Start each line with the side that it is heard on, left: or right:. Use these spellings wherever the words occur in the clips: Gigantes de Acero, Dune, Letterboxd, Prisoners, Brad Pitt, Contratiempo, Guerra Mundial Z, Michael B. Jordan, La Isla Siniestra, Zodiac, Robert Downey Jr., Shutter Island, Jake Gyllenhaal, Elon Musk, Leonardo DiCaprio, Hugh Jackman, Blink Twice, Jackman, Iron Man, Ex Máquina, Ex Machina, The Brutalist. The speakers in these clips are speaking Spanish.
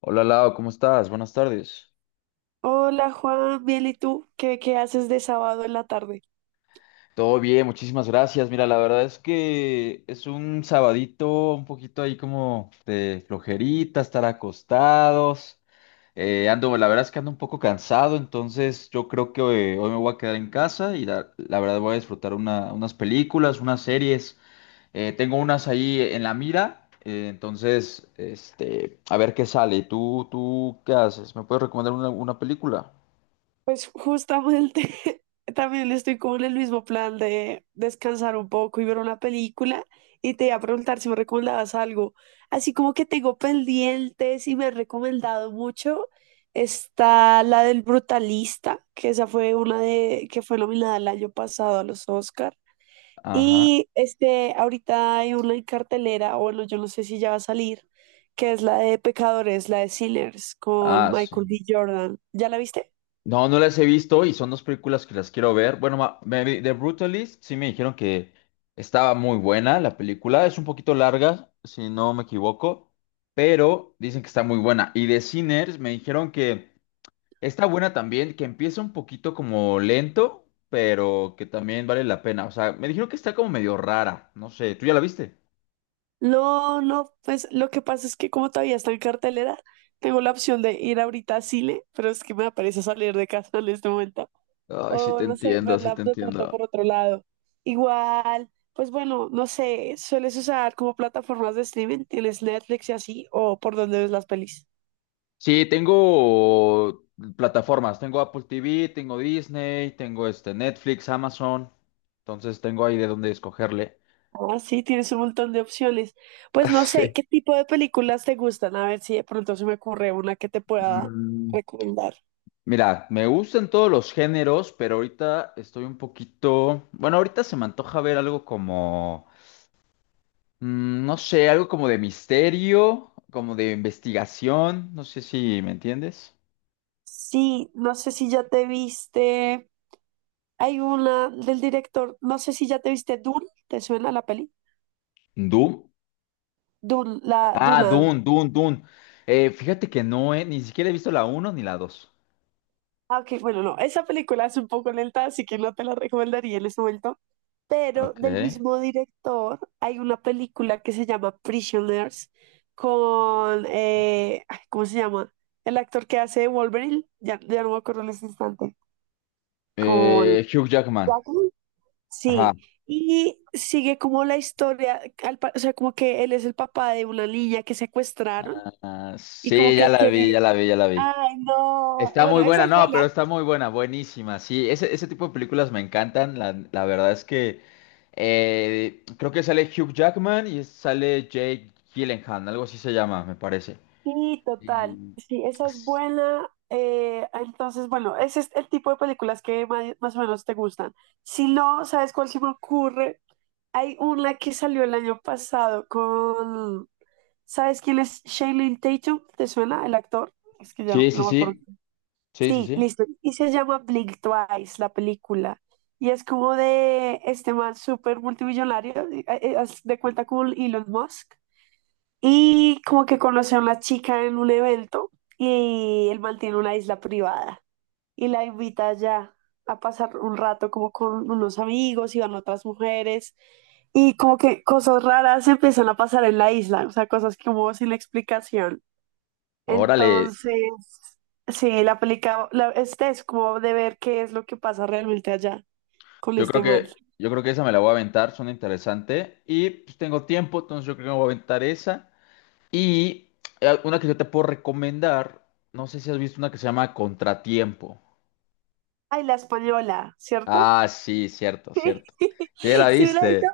left: Hola Lau, ¿cómo estás? Buenas tardes.
right: Hola Juan, bien, ¿y tú? ¿Qué haces de sábado en la tarde?
left: Todo bien, muchísimas gracias. Mira, la verdad es que es un sabadito un poquito ahí como de flojerita, estar acostados. Ando, la verdad es que ando un poco cansado, entonces yo creo que hoy me voy a quedar en casa y la verdad voy a disfrutar unas películas, unas series. Tengo unas ahí en la mira, entonces, a ver qué sale. Tú qué haces? ¿Me puedes recomendar una película?
right: Pues justamente también estoy como en el mismo plan de descansar un poco y ver una película. Y te iba a preguntar si me recomendabas algo. Así como que tengo pendientes y me han recomendado mucho. Está la del Brutalista, que esa fue una de que fue nominada el año pasado a los Oscar.
left: Ajá.
right: Y este, ahorita hay una en cartelera, o bueno, yo no sé si ya va a salir, que es la de Pecadores, la de Sinners, con
left: Ah, sí.
right: Michael B. Jordan. ¿Ya la viste?
left: No, no las he visto y son dos películas que las quiero ver. Bueno, The Brutalist sí me dijeron que estaba muy buena la película. Es un poquito larga, si no me equivoco, pero dicen que está muy buena. Y The Sinners me dijeron que está buena también, que empieza un poquito como lento, pero que también vale la pena. O sea, me dijeron que está como medio rara. No sé, ¿tú ya la viste?
right: No, pues lo que pasa es que como todavía está en cartelera, tengo la opción de ir ahorita a Chile, pero es que me aparece salir de casa en este momento.
left: Ay, sí
right: O
left: te
right: no sé,
left: entiendo, sí
right: verla
left: te
right: de pronto
left: entiendo.
right: por otro lado. Igual, pues bueno, no sé, ¿sueles usar como plataformas de streaming? ¿Tienes Netflix y así? ¿O por dónde ves las pelis?
left: Sí, tengo plataformas, tengo Apple TV, tengo Disney, tengo este Netflix, Amazon, entonces tengo ahí de dónde escogerle.
right: Ah, sí, tienes un montón de opciones. Pues no sé,
left: Sí.
right: ¿qué tipo de películas te gustan? A ver si de pronto se me ocurre una que te pueda
left: Mm,
right: recomendar.
left: Mira, me gustan todos los géneros, pero ahorita estoy un poquito, bueno, ahorita se me antoja ver algo como, no sé, algo como de misterio, como de investigación, no sé si me entiendes.
right: Sí, no sé si ya te viste. Hay una del director, no sé si ya te viste Dune, ¿te suena la peli?
left: Doom.
right: Dune, la
left: Ah,
right: Duna.
left: Dune, Dune, Dune. Fíjate que no, ni siquiera he visto la uno ni la 2.
right: Ah, ok, bueno, no, esa película es un poco lenta, así que no te la recomendaría en este momento, pero
left: Ok.
right: del mismo director hay una película que se llama Prisoners con, ay, ¿cómo se llama? El actor que hace de Wolverine, ya no me acuerdo en este instante, con
left: Hugh Jackman.
right: Jackman,
left: Ajá.
right: sí, y sigue como la historia, o sea, como que él es el papá de una niña que secuestraron
left: Ah,
right: y como
left: sí, ya
right: que
left: la
right: quiere,
left: vi, ya la vi, ya la vi.
right: ay, no,
left: Está
right: bueno,
left: muy
right: eso
left: buena,
right: es.
left: no, pero está muy buena, buenísima. Sí, ese tipo de películas me encantan. La verdad es que creo que sale Hugh Jackman y sale Jake Gyllenhaal, algo así se llama, me parece.
right: Sí, total.
left: Y-
right: Sí, esa es buena. Entonces, bueno, ese es el tipo de películas que más, o menos te gustan. Si no, ¿sabes cuál se me ocurre? Hay una que salió el año pasado con... ¿Sabes quién es Shailene Tatum? ¿Te suena el actor? Es que ya
left: Sí, sí,
right: no me acuerdo.
left: sí, sí, sí,
right: Sí,
left: sí.
right: listo. Y se llama Blink Twice, la película. Y es como de este man súper multimillonario, haz de cuenta con Elon Musk y como que conoce a una chica en un evento y él mantiene una isla privada y la invita allá a pasar un rato como con unos amigos y van otras mujeres y como que cosas raras empiezan a pasar en la isla, o sea, cosas como sin explicación.
left: Órale,
right: Entonces, sí, la película, este es como de ver qué es lo que pasa realmente allá con
left: yo creo
right: este man.
left: que, yo creo que esa me la voy a aventar, suena interesante. Y pues tengo tiempo, entonces yo creo que me voy a aventar esa. Y una que yo te puedo recomendar, no sé si has visto una que se llama Contratiempo.
right: Ay, la española, ¿cierto?
left: Ah, sí, cierto, cierto. Sí, ya la
right: Sí, me la he visto.
left: viste.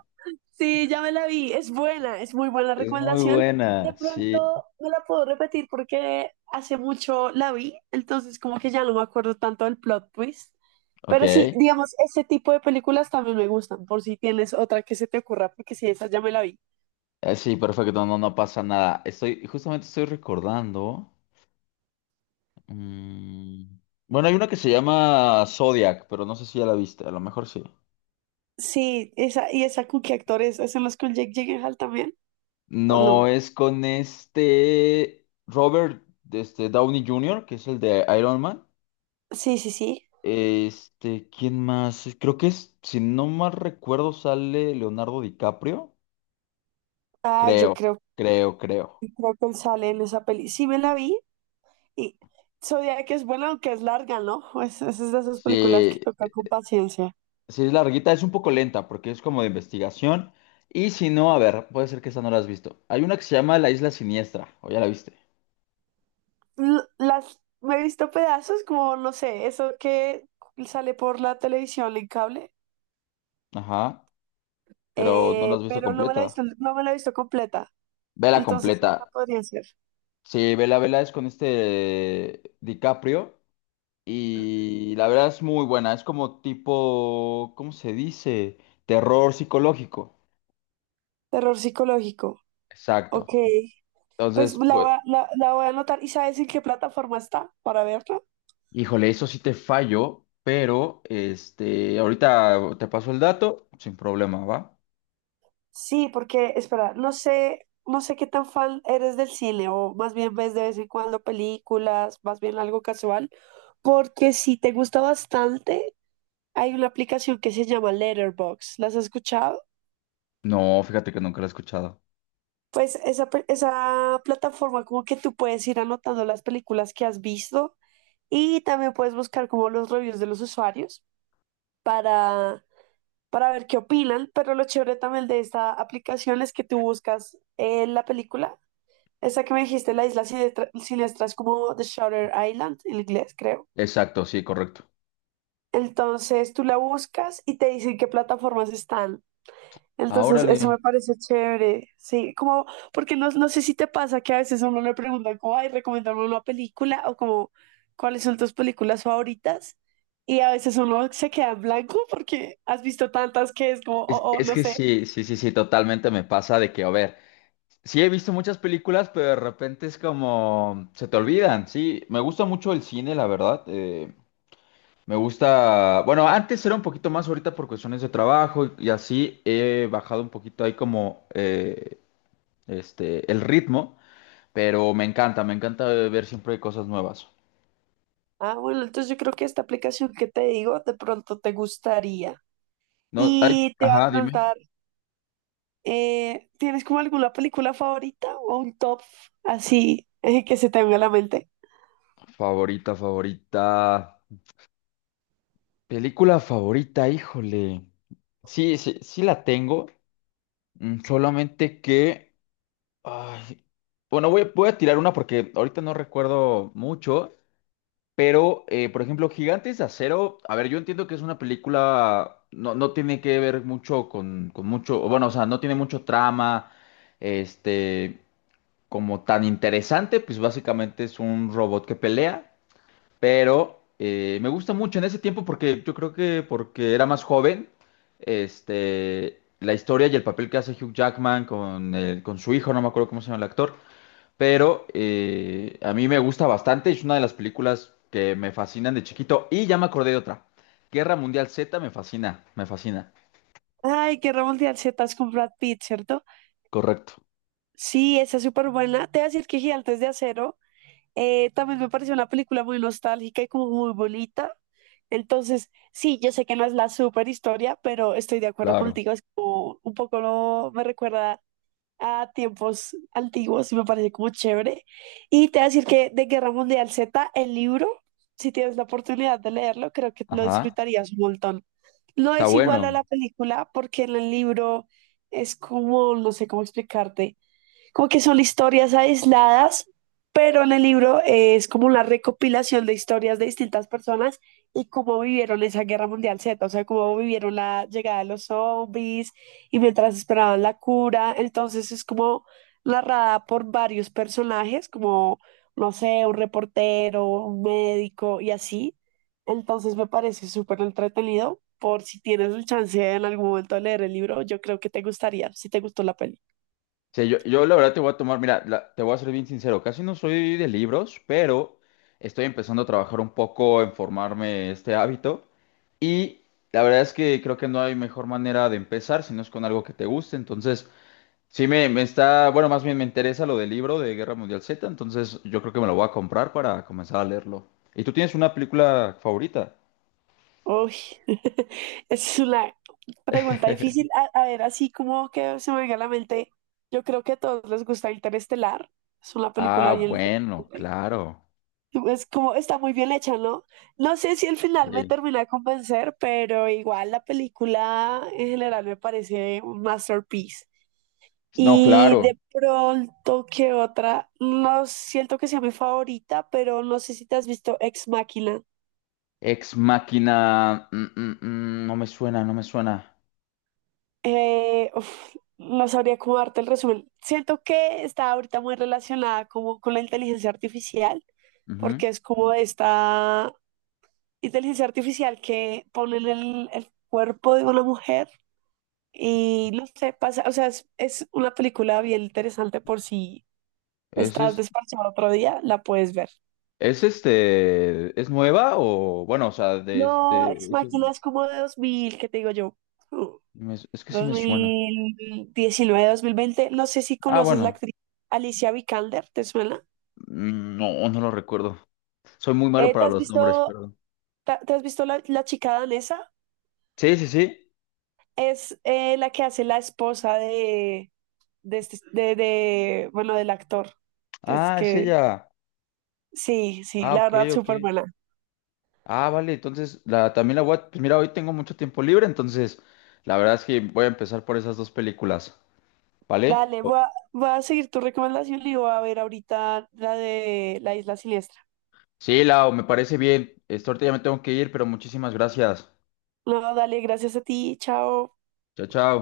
right: Sí, ya me la vi. Es buena, es muy buena
left: Es muy
right: recomendación. De
left: buena,
right: pronto
left: sí.
right: no la puedo repetir porque hace mucho la vi, entonces como que ya no me acuerdo tanto del plot twist.
left: Ok.
right: Pero sí, digamos, ese tipo de películas también me gustan, por si tienes otra que se te ocurra, porque sí, esa ya me la vi.
left: Sí, perfecto, no, no pasa nada. Estoy, justamente estoy recordando. mm, Bueno, hay una que se llama Zodiac, pero no sé si ya la viste, a lo mejor sí.
right: Sí, esa, y esa con qué actores, ¿es en los con Jake Gyllenhaal también? ¿O
left: No
right: no?
left: es con este Robert Downey Jr., que es el de Iron Man.
right: Sí, sí, sí.
left: Este, ¿quién más? Creo que es, si no mal recuerdo, sale Leonardo DiCaprio.
right: Ah, yo
left: Creo,
right: creo,
left: creo.
right: creo que él sale en esa peli. Sí me la vi. Y Zodiac es buena, aunque es larga, ¿no? Es de esas películas que
left: Sí,
right: toca con paciencia.
left: sí es larguita, es un poco lenta porque es como de investigación. Y si no, a ver, puede ser que esa no la has visto. Hay una que se llama La Isla Siniestra, o ya la viste.
right: L- Las, me he visto pedazos, como, no sé, eso que sale por la televisión en cable,
left: Ajá, pero no la has visto
right: pero no me la he
left: completa.
right: visto, no me la he visto completa.
left: Vela
right: Entonces, esa
left: completa.
right: podría ser.
left: Sí, vela es con este DiCaprio. Y la verdad es muy buena, es como tipo, ¿cómo se dice? Terror psicológico.
right: Terror psicológico.
left: Exacto.
right: Ok. Pues
left: Entonces,
right: la
left: pues,
right: voy a, la voy a anotar. ¿Y sabes en qué plataforma está para verla?
left: híjole, eso sí te fallo, pero este, ahorita te paso el dato sin problema, ¿va?
right: Sí, porque, espera, no sé, no sé qué tan fan eres del cine, o más bien ves de vez en cuando películas, más bien algo casual, porque si te gusta bastante, hay una aplicación que se llama Letterboxd. ¿Las has escuchado?
left: No, fíjate que nunca lo he escuchado.
right: Pues esa, esa plataforma como que tú puedes ir anotando las películas que has visto y también puedes buscar como los reviews de los usuarios para, para ver qué opinan, pero lo chévere también de esta aplicación es que tú buscas la película. Esa que me dijiste, la isla siniestra, siniestra es como The Shutter Island en inglés, creo.
left: Exacto, sí, correcto.
right: Entonces tú la buscas y te dicen qué plataformas están.
left: Ah,
right: Entonces eso
left: órale.
right: me parece chévere, sí, como porque no, no sé si te pasa que a veces a uno le preguntan como, ay, recomendarme una película o como, ¿cuáles son tus películas favoritas? Y a veces uno se queda en blanco porque has visto tantas que es como,
left: Es,
right: oh,
left: es
right: no
left: que
right: sé.
left: sí, sí, sí, sí, totalmente me pasa de que, a ver, sí he visto muchas películas, pero de repente es como, se te olvidan, sí. Me gusta mucho el cine, la verdad. Me gusta, bueno, antes era un poquito más ahorita por cuestiones de trabajo y así he bajado un poquito ahí como este el ritmo, pero me encanta ver siempre cosas nuevas.
right: Ah, bueno, entonces yo creo que esta aplicación que te digo de pronto te gustaría.
left: No, ay,
right: Y te va a
left: ajá, dime.
right: preguntar, ¿tienes como alguna película favorita o un top así que se te venga a la mente?
left: Favorita, favorita. Película favorita, híjole. Sí, sí, sí la tengo, solamente que ay, bueno, voy a tirar una porque ahorita no recuerdo mucho. Pero, por ejemplo, Gigantes de Acero, a ver, yo entiendo que es una película, no, no tiene que ver mucho con mucho, o bueno, o sea, no tiene mucho trama, este, como tan interesante, pues básicamente es un robot que pelea, pero me gusta mucho en ese tiempo porque yo creo que porque era más joven, la historia y el papel que hace Hugh Jackman con, con su hijo, no me acuerdo cómo se llama el actor, pero a mí me gusta bastante, es una de las películas que me fascinan de chiquito y ya me acordé de otra. Guerra Mundial Z me fascina, me fascina.
right: Ay, Guerra Mundial Z es con Brad Pitt, ¿cierto?
left: Correcto.
right: Sí, esa es súper buena. Te voy a decir que Gigantes de Acero también me pareció una película muy nostálgica y como muy bonita. Entonces, sí, yo sé que no es la super historia, pero estoy de acuerdo
left: Claro.
right: contigo. Es como un poco me recuerda a tiempos antiguos y me parece como chévere. Y te voy a decir que de Guerra Mundial Z, el libro, si tienes la oportunidad de leerlo, creo que lo
left: Ajá,
right: disfrutarías un montón. No
left: está
right: es igual
left: bueno.
right: a la película porque en el libro es como, no sé cómo explicarte como que son historias aisladas, pero en el libro es como una recopilación de historias de distintas personas y cómo vivieron esa guerra mundial Z, o sea, cómo vivieron la llegada de los zombies y mientras esperaban la cura. Entonces es como narrada por varios personajes, como, no sé, un reportero, un médico y así. Entonces me parece súper entretenido. Por si tienes el chance en algún momento de leer el libro, yo creo que te gustaría, si te gustó la peli.
left: Sí, yo la verdad te voy a tomar, mira, te voy a ser bien sincero, casi no soy de libros, pero estoy empezando a trabajar un poco en formarme este hábito y la verdad es que creo que no hay mejor manera de empezar si no es con algo que te guste, entonces sí, me está, bueno, más bien me interesa lo del libro de Guerra Mundial Z, entonces yo creo que me lo voy a comprar para comenzar a leerlo. ¿Y tú tienes una película favorita?
right: Uy, es una pregunta difícil. A ver, así como que se me venga a la mente, yo creo que a todos les gusta Interestelar. Es una película
left: Ah,
right: bien...
left: bueno,
right: interesante.
left: claro.
right: Es como, está muy bien hecha, ¿no? No sé si al final me
left: Sí.
right: termina de convencer, pero igual la película en general me parece un masterpiece.
left: No,
right: Y
left: claro.
right: de pronto, ¿qué otra? No siento que sea mi favorita, pero no sé si te has visto Ex Machina.
left: Ex Máquina. No me suena, no me suena.
right: Uf, no sabría cómo darte el resumen. Siento que está ahorita muy relacionada como con la inteligencia artificial, porque
left: Ujú.
right: es como esta inteligencia artificial que pone en el cuerpo de una mujer y no sé, pasa, o sea, es una película bien interesante por si
left: ¿Es,
right: estás
left: es,
right: desparchado otro día, la puedes ver.
left: es este. ¿Es nueva o.? Bueno, o sea,
right: No, Ex
left: es,
right: Machina es como de 2000 ¿qué te digo yo? Uh,
left: es que sí
right: dos
left: me suena.
right: mil diecinueve, 2020. No sé si
left: Ah,
right: conoces la
left: bueno.
right: actriz Alicia Vikander, ¿te suena?
left: No, no lo recuerdo. Soy muy malo
right: ¿Te
left: para
right: has
left: los nombres,
right: visto,
left: perdón.
right: has visto la, la chica danesa?
left: Sí, sí, sí.
right: Es la que hace la esposa de, de, bueno, del actor. que Es
left: Ah, es
right: que,
left: ella.
right: sí, sí,
left: Ah,
right: la
left: ok,
right: verdad,
left: ok.
right: súper buena.
left: Ah, vale, entonces también la voy a... Pues mira, hoy tengo mucho tiempo libre, entonces la verdad es que voy a empezar por esas dos películas, ¿vale?
right: Dale, voy a, voy a seguir tu recomendación y voy a ver ahorita la de La Isla Siniestra.
left: Sí, Lau, me parece bien. Este, ahorita ya me tengo que ir, pero muchísimas gracias.
right: No, dale, gracias a ti, chao.
left: Chao, chao.